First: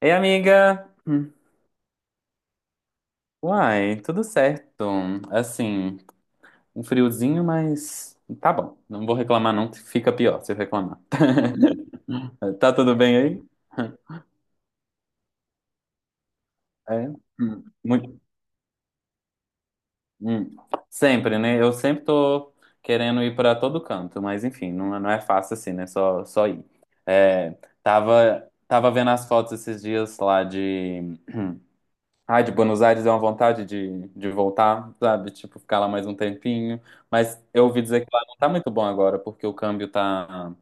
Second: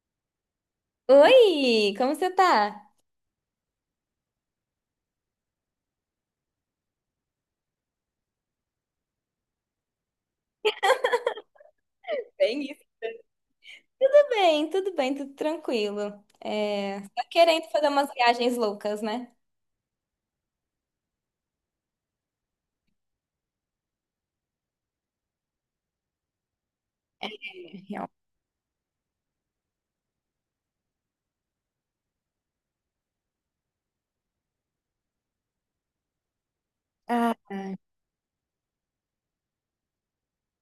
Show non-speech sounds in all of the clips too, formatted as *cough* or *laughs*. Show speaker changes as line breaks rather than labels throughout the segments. Ei, amiga! Hum.
Oi, como você tá?
Uai, tudo certo. Assim, um friozinho, mas tá bom. Não vou reclamar, não. Fica pior se eu reclamar. *laughs*
Bem
Tá
isso.
tudo bem aí?
Tudo bem, tudo bem, tudo tranquilo. É,
É.
tá querendo fazer umas
Muito.
viagens loucas, né?
Hum. Sempre, né? Eu sempre tô querendo ir pra todo canto, mas enfim, não, não é fácil assim, né? Só ir. É,
Real.
tava vendo as fotos esses dias lá de. Ai, de Buenos Aires é uma vontade de voltar, sabe? Tipo, ficar lá mais um tempinho.
Ah,
Mas eu ouvi dizer que lá não tá muito bom agora, porque o câmbio tá.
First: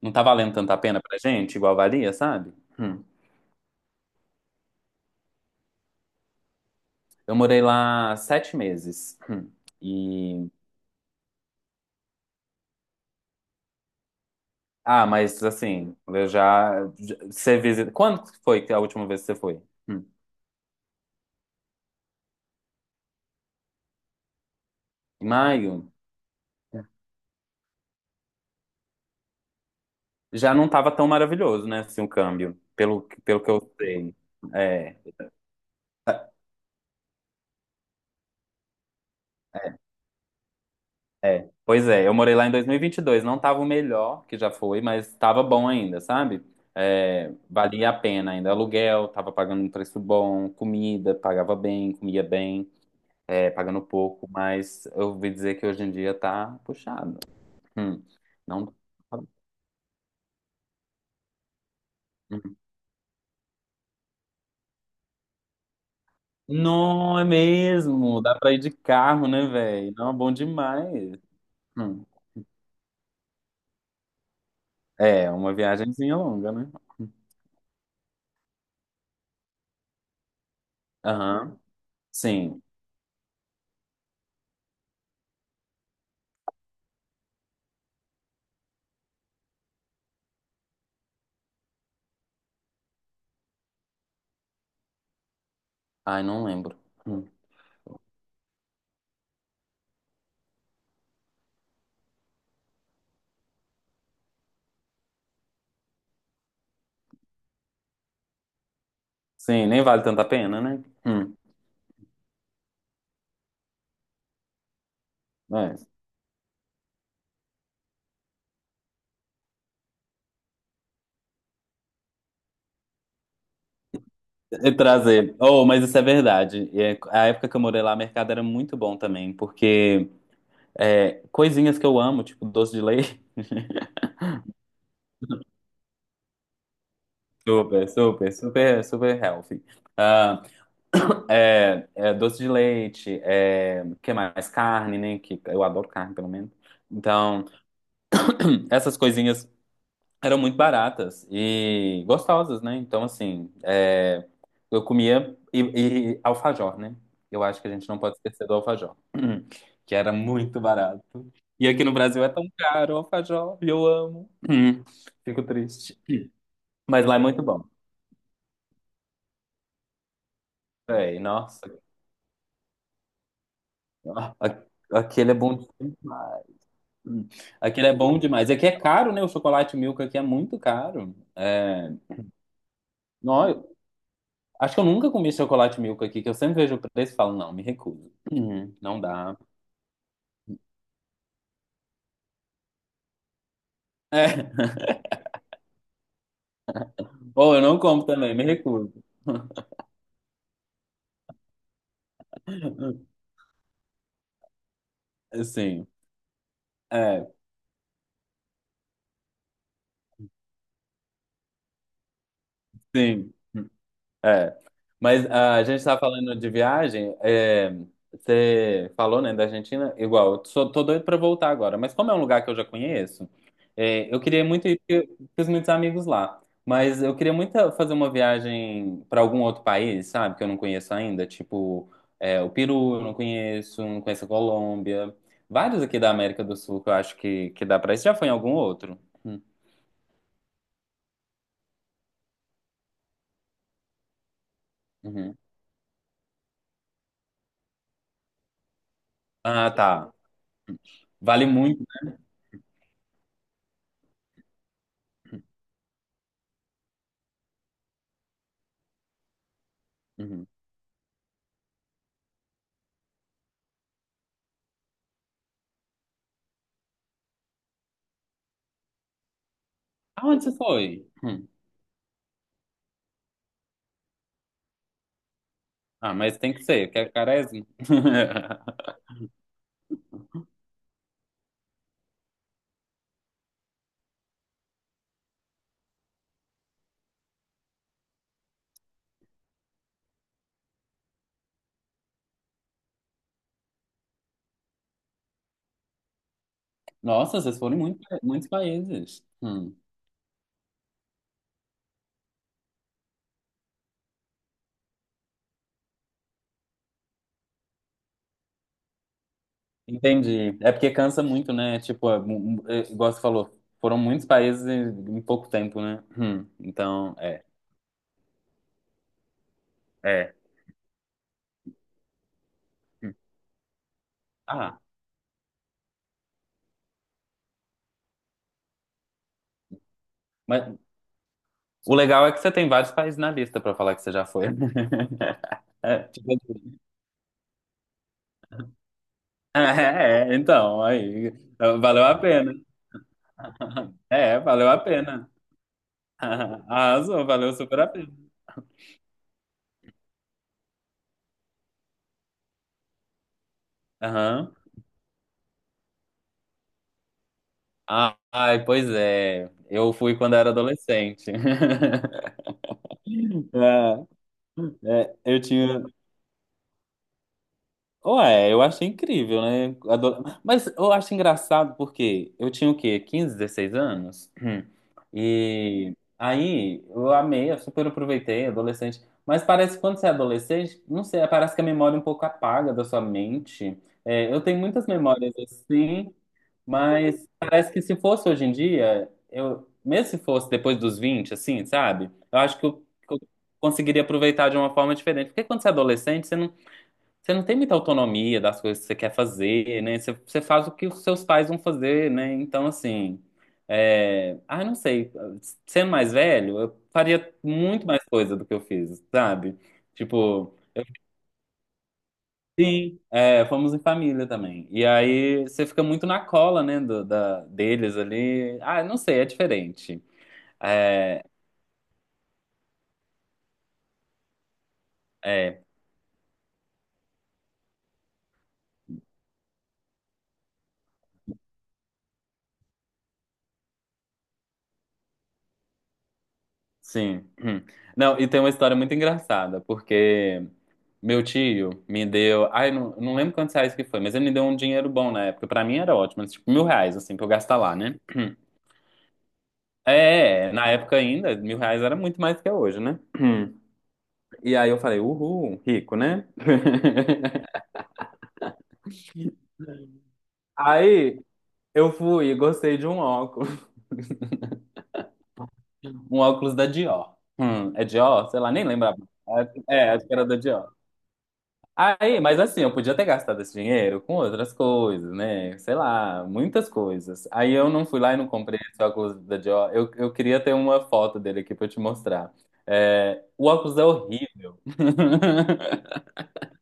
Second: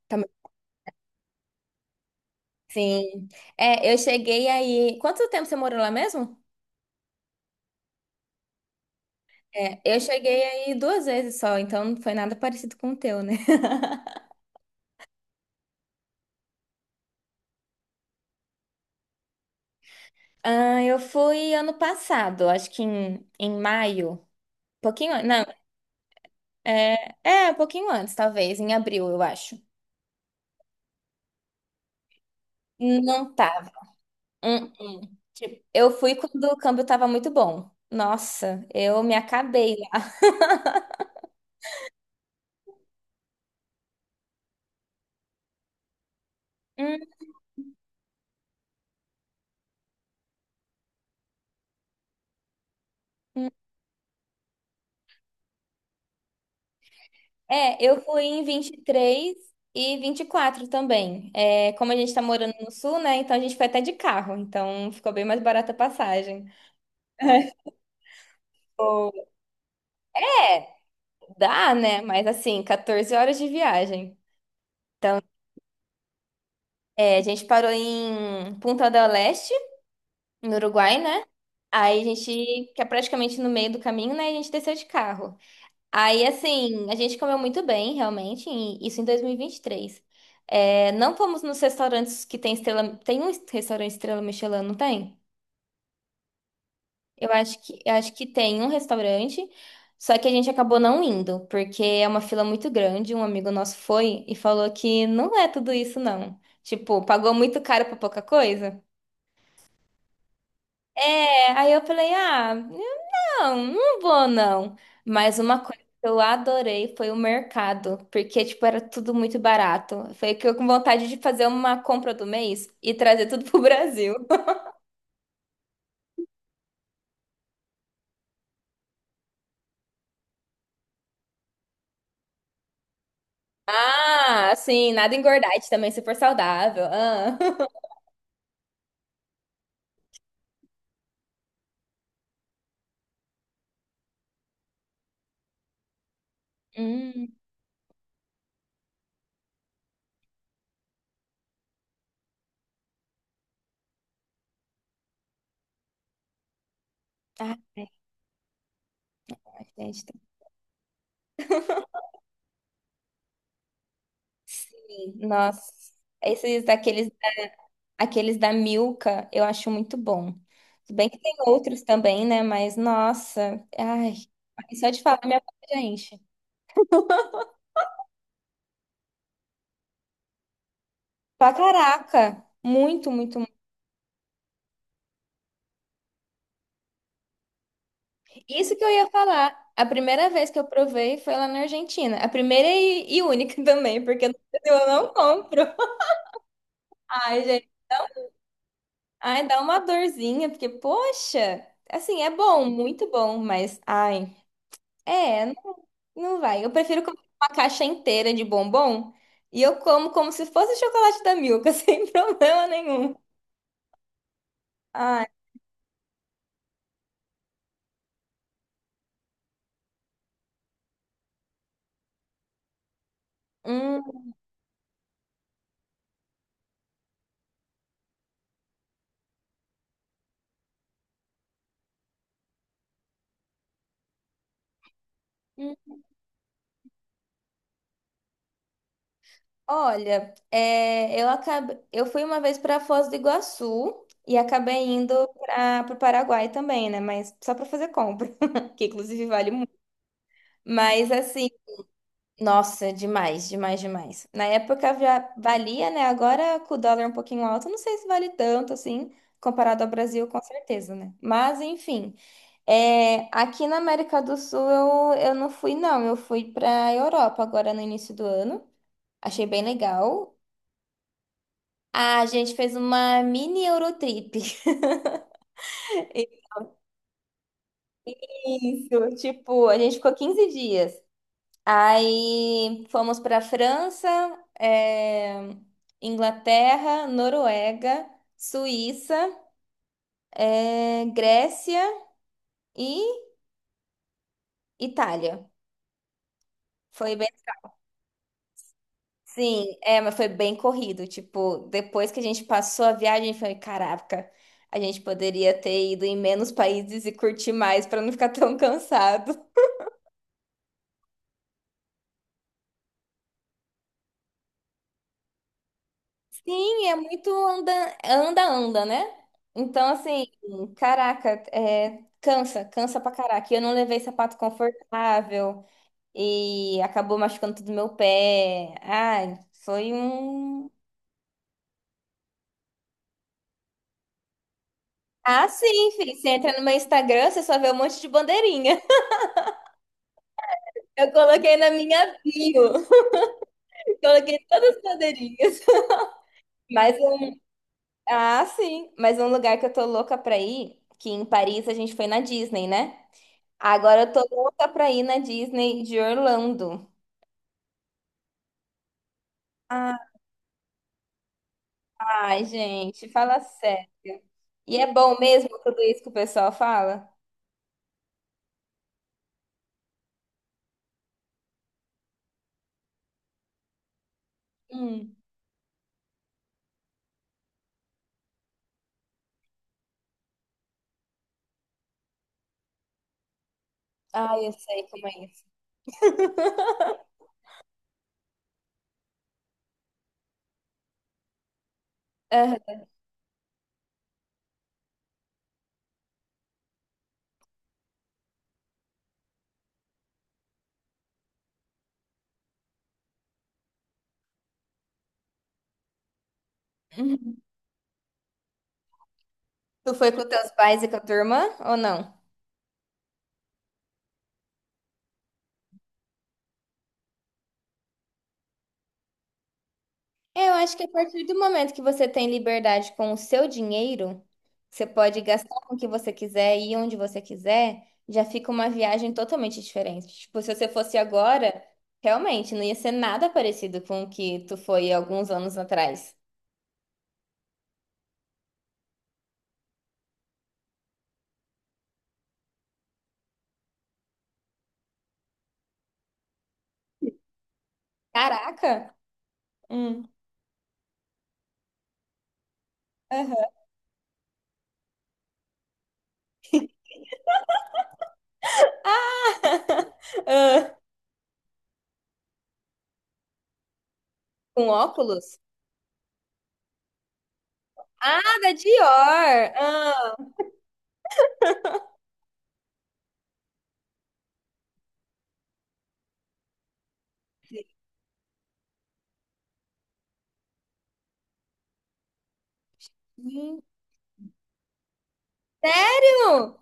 Não
tá,
tá
bom.
valendo tanta pena pra gente, igual valia, sabe? Hum.
Sim. É, eu cheguei aí. Quanto tempo você morou lá mesmo?
Eu morei lá 7 meses.
É, eu cheguei
E.
aí duas vezes só, então não foi nada parecido com o teu, né? *laughs*
Ah, mas assim, Você visita. Quando foi que a última vez que você foi? Hum.
Ah, eu fui ano passado, acho que em maio. Pouquinho,
Em
não,
maio?
um pouquinho antes, talvez, em abril, eu acho.
Já não tava tão maravilhoso, né? Assim, o câmbio, pelo,
Não
pelo que
tá.
eu sei.
Hum,
É.
hum. Eu fui quando o câmbio estava muito bom. Nossa, eu me acabei lá.
É, pois é, eu morei lá em dois mil e vinte e dois. Não tava o melhor que já foi, mas tava bom ainda, sabe?
Hum,
É, valia a pena ainda, aluguel, tava pagando um preço bom, comida, pagava bem, comia bem,
hum.
é, pagando pouco, mas eu ouvi dizer que hoje em dia tá puxado.
É, eu
Hum,
fui em
não...
vinte e três e vinte e quatro também. É, como a gente tá morando
Hum.
no sul, né? Então a gente foi até de carro. Então ficou bem mais barata a passagem.
Não, é mesmo, dá pra ir de
Ou-
carro, né, velho? Não, é bom
É,
demais.
dá, né?
Hum.
Mas assim, 14 horas de viagem.
É, uma viagenzinha longa, né?
É, a gente parou em Punta del Este, no Uruguai, né?
Aham,
Aí a
sim.
gente, que é praticamente no meio do caminho, né? A gente desceu de carro. Aí, assim, a gente comeu muito bem, realmente, e isso em 2023. É, não fomos nos restaurantes que tem estrela. Tem um restaurante Estrela Michelin, não tem?
Ai, não lembro. Hum.
Eu acho que tem um restaurante, só que a gente acabou não indo, porque é uma fila muito grande. Um amigo nosso foi e falou que não é tudo isso, não. Tipo, pagou muito caro pra pouca coisa.
Sim, nem vale tanta pena, né?
É, aí eu falei, ah. Não, não vou não. Mas uma coisa
É.
que eu adorei foi o mercado, porque tipo era tudo muito barato. Foi que eu com vontade de fazer uma compra do mês e trazer tudo pro Brasil. *laughs*
E trazer. Oh, mas isso é verdade. E a época que eu morei lá, o mercado era muito bom também, porque é, coisinhas que eu amo, tipo doce de leite.
Ah, sim, nada engordante também, super saudável. Ah.
*laughs*
*laughs*
Super, super, super, super healthy. Ah, *coughs* doce de leite, é, que mais? Carne, né? Que eu adoro carne, pelo menos.
Hum.
Então, *coughs* essas coisinhas eram muito baratas e gostosas, né? Então, assim, é, eu comia e alfajor, né? Eu acho que a
Ai,
gente não pode esquecer do alfajor, *clears throat* que
gente.
era muito barato. E aqui no Brasil é tão caro o alfajor, e eu amo.
Sim,
*clears throat* Fico
nossa.
triste.
Esses
Mas
daqueles,
lá é muito bom.
aqueles da Milka, eu acho muito bom. Se bem que
É,
tem
nossa,
outros também, né? Mas nossa, ai,
a-
só de falar
aquele é
minha
bom
boca já enche.
demais. Hum. Aquele é bom demais. Aqui é caro, né? O chocolate Milka aqui é muito caro.
Pra
É...
caraca! Muito, muito,
Nó,
muito.
acho que eu nunca comi chocolate milk aqui, que eu sempre vejo o preço e falo, não, me recuso. Uhum,
Isso que eu
não
ia
dá.
falar. A primeira vez que eu provei foi lá na Argentina. A primeira e única *laughs* também,
É.
porque no Brasil
*laughs*
eu não compro. *laughs* Ai,
Ou eu
gente.
não como também, me recuso.
Ai, dá uma dorzinha, porque, poxa, assim, é bom, muito
*laughs*
bom, mas, ai, é, não,
Sim.
não vai. Eu prefiro comer
É,
uma caixa inteira de bombom e eu como como se fosse chocolate da Milka, *laughs* sem problema nenhum.
sim. É.
Ai.
Mas ah, a gente está falando de viagem. É, você falou, né, da Argentina? Igual, tô doido para voltar agora. Mas como é um lugar que eu já conheço, é,
Hum.
eu queria muito ir porque eu fiz muitos amigos lá. Mas eu queria muito fazer uma viagem para algum outro país, sabe? Que eu não conheço ainda. Tipo, é, o Peru eu não conheço, não conheço a Colômbia.
Hum.
Vários aqui da América do Sul que eu acho que dá para ir. Você já foi em algum outro? Hum,
Olha, é, eu acabei, eu fui uma vez para Foz do Iguaçu e acabei indo
uhum.
para o Paraguai também, né? Mas só para fazer compra, *laughs* que inclusive vale
Ah,
muito.
tá.
Mas
Vale
assim,
muito.
nossa, demais, demais, demais. Na época já valia, né? Agora com o dólar um pouquinho alto, não sei se vale tanto assim, comparado ao Brasil, com
Uhum.
certeza, né? Mas enfim, é, aqui na América do Sul eu não fui, não. Eu fui para Europa agora no início do ano. Achei bem legal.
Aonde você foi? Hum.
A gente fez uma mini Eurotrip.
Ah, mas tem
*laughs*
que ser, que é Quaresma. *laughs*
Isso, tipo, a gente ficou 15 dias. Aí fomos para França, eh, Inglaterra, Noruega, Suíça, Grécia e Itália. Foi bem,
Nossa, vocês foram em muito, muitos países.
sim, é, mas foi bem corrido. Tipo, depois que a gente passou a viagem, foi, caraca, a gente poderia ter ido em menos países e curtir mais para não ficar tão cansado.
Entendi. É porque cansa muito, né? Tipo, é, é, igual você falou, foram muitos países em pouco tempo, né?
Sim, é
Então,
muito
é,
anda, anda, anda, né? Então, assim,
é.
caraca, é, cansa, cansa pra
Hum.
caraca. E eu não levei sapato
Ah,
confortável e acabou machucando tudo meu pé. Ai, foi um.
mas o legal é que você tem vários países na lista pra falar que você já foi.
Ah,
*laughs*
sim,
É,
filho.
tipo,
Você entra no meu Instagram, você só vê um monte de bandeirinha. *laughs*
é, *laughs* é, então,
Eu
aí,
coloquei na
valeu a
minha
pena.
bio. *laughs*
*laughs*
Coloquei
É, valeu
todas
a
as
pena.
bandeirinhas.
*laughs*
*laughs* Mas
Arrasou,
um...
valeu super a pena.
Ah, sim. Mas um lugar que eu tô louca pra ir, que em Paris a gente foi na Disney, né? Agora eu tô
Aham.
louca pra ir na Disney de Orlando.
Ah, ai, pois é. Eu fui quando era adolescente.
Ai,
*laughs*
gente, fala sério. E
É,
é bom
eu
mesmo tudo
tinha.
isso que o pessoal fala?
Ué, eu achei incrível, né? Mas eu acho engraçado porque eu tinha o quê? 15, 16 anos?
Hum.
E aí eu amei, eu super aproveitei, adolescente. Mas parece que quando você é adolescente, não sei, parece que a memória é um pouco apaga da sua mente. É, eu
Ai, eu
tenho
sei
muitas
como é
memórias
isso.
assim. Mas parece que se fosse hoje em dia, eu, mesmo se fosse depois dos 20 assim, sabe? Eu acho que eu,
Aham.
que eu conseguiria aproveitar de uma forma diferente. Porque quando você é adolescente, você não tem muita autonomia das coisas que você quer fazer, né? Você faz o que os seus pais vão fazer, né? Então, assim, é... ah, não sei. Sendo mais velho, eu faria
Uhum.
muito mais coisa do que eu fiz, sabe?
Tu foi com teus
Tipo.
pais e com a tua irmã ou não?
Sim, é, fomos em família também. E aí você fica muito na cola, né, da, deles ali. Ah, não sei, é diferente.
Eu acho que a
É,
partir do momento que você tem liberdade com o seu dinheiro, você pode gastar
é,
com o que você quiser e ir onde você quiser, já fica uma viagem totalmente diferente. Tipo, se você fosse agora, realmente não ia ser nada parecido com o que tu foi alguns anos atrás.
sim. Hum. Não, e tem uma história muito engraçada, porque meu tio me deu. Ai, não, não lembro quantos reais que foi, mas ele me deu um dinheiro bom na época. Pra mim era ótimo, tipo R$ 1.000, assim, pra eu gastar lá, né? Hum.
Caraca! Hum.
É, na época ainda, R$ 1.000 era muito mais que é hoje, né?
Aham.
Hum. E aí eu falei, uhul, rico, né? *laughs*
*laughs* Ah.
Aí eu fui e gostei de um óculos.
Com óculos?
Um óculos da Dior. É Dior?
Ah,
Sei lá,
da
nem lembrava.
Dior!
Acho que
Ah.
era da Dior. Aí, mas assim, eu podia ter gastado esse dinheiro com outras coisas, né? Sei lá, muitas coisas. Aí eu não fui lá e não comprei esse óculos da Dior. Eu queria ter uma foto dele aqui pra eu te mostrar. É, o
Hum.
óculos é horrível. *laughs*
Sério?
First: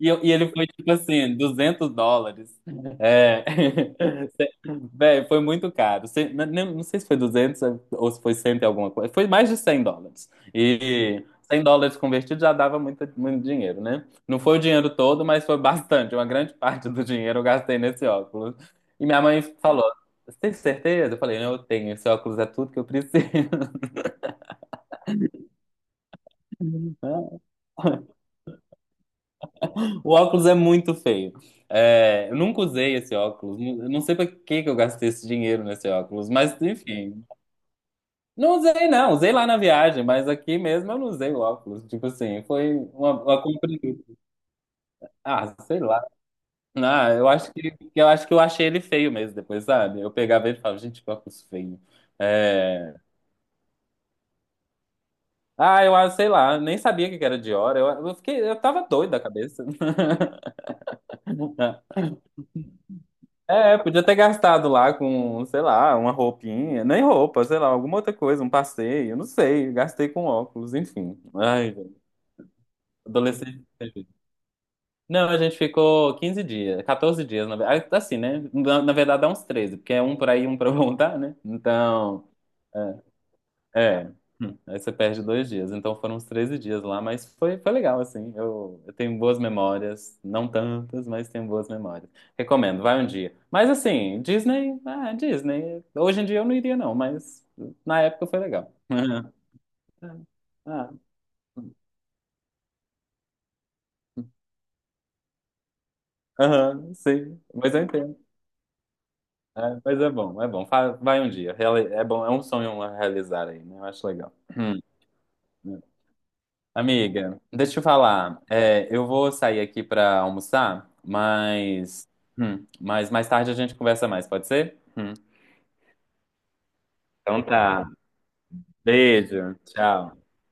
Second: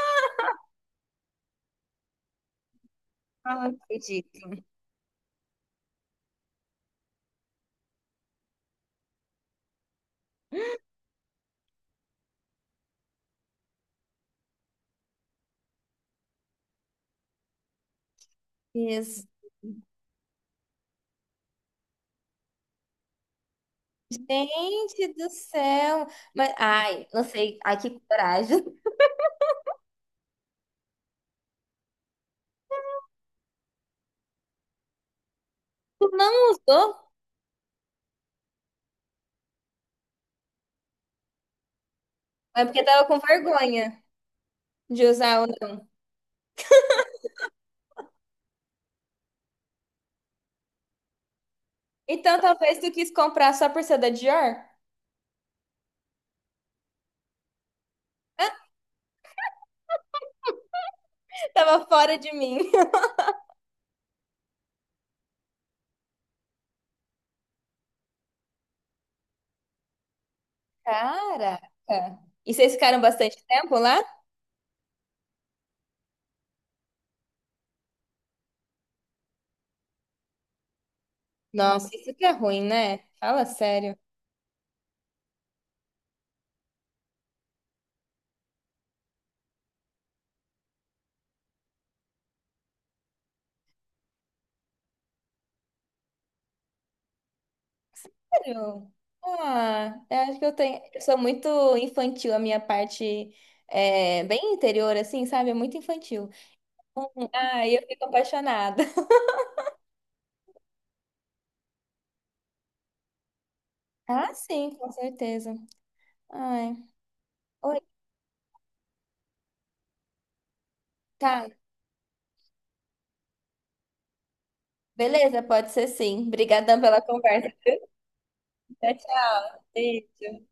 E, e ele foi tipo assim, US$ 200. É.
Ah, não acredito.
*laughs* Velho, foi muito caro. Não, sei se foi 200 ou se foi 100 e alguma coisa. Foi mais de US$ 100. E US$ 100 convertido já dava muito, muito dinheiro, né? Não foi o dinheiro todo, mas foi bastante. Uma grande *laughs* parte do dinheiro eu gastei nesse óculos. E minha mãe falou: Você tem certeza? Eu falei: Eu tenho, esse óculos é tudo que eu preciso. *laughs*
Gente do céu! Mas, ai, não sei. Ai, que coragem. *laughs*
O óculos é muito feio. É, eu nunca usei esse óculos. Não. Eu não sei pra que que eu gastei esse dinheiro nesse
Tu
óculos,
não
mas
usou?
enfim. Não usei, não. Usei lá na viagem, mas aqui mesmo eu não usei o óculos. Tipo assim,
É
foi
porque tava com
uma compra
vergonha
inútil.
de usar
Ah,
o.
sei lá. Ah, eu acho que eu acho que eu achei ele feio mesmo depois, sabe? Eu pegava ele e falava, gente, que óculos feio.
Então talvez tu
É,
quis comprar só por ser da Dior?
ah, eu sei lá, nem sabia que era Dior. Eu fiquei, eu tava doido da cabeça. *laughs*
Tava fora de mim. *laughs*
É, podia ter gastado lá com, sei lá, uma roupinha, nem roupa, sei lá, alguma outra coisa, um passeio, não sei, gastei com óculos, enfim.
Caraca!
Ai, gente,
E vocês ficaram bastante
adolescente.
tempo lá?
Não, a gente ficou 15 dias, 14 dias, na verdade é uns treze, porque um pra ir um pra *laughs* voltar, né?
Nossa, isso que
Então,
é ruim,
é.
né? Fala sério.
É, aí você perde 2 dias. Então foram uns 13 dias lá, mas foi legal, assim. Eu tenho boas memórias, não tantas, mas tenho boas memórias. Recomendo, vai um dia. Mas assim, Disney, ah, Disney. Hoje em dia eu não iria, não, mas na época foi legal.
Sério?
*laughs*
Ah, eu acho que eu tenho.
Ah,
Eu sou muito infantil, a minha parte é bem interior, assim, sabe? É muito infantil.
aham, sim,
Ah, e
mas eu
eu fico
entendo.
apaixonada.
É, mas é bom, é bom. Vai um dia. É bom, é um sonho a realizar aí, né? Eu acho
Ah,
legal.
sim, com
*clears throat*
certeza. Ai.
Amiga, deixa
Oi,
eu falar. É, eu vou sair aqui pra almoçar,
tá.
mas mais tarde a gente conversa mais, pode ser? Hum.
Beleza, pode ser sim. Obrigadão pela
Então
conversa.
tá.
Tchau, tchau.
Beijo, tchau.
Beijo.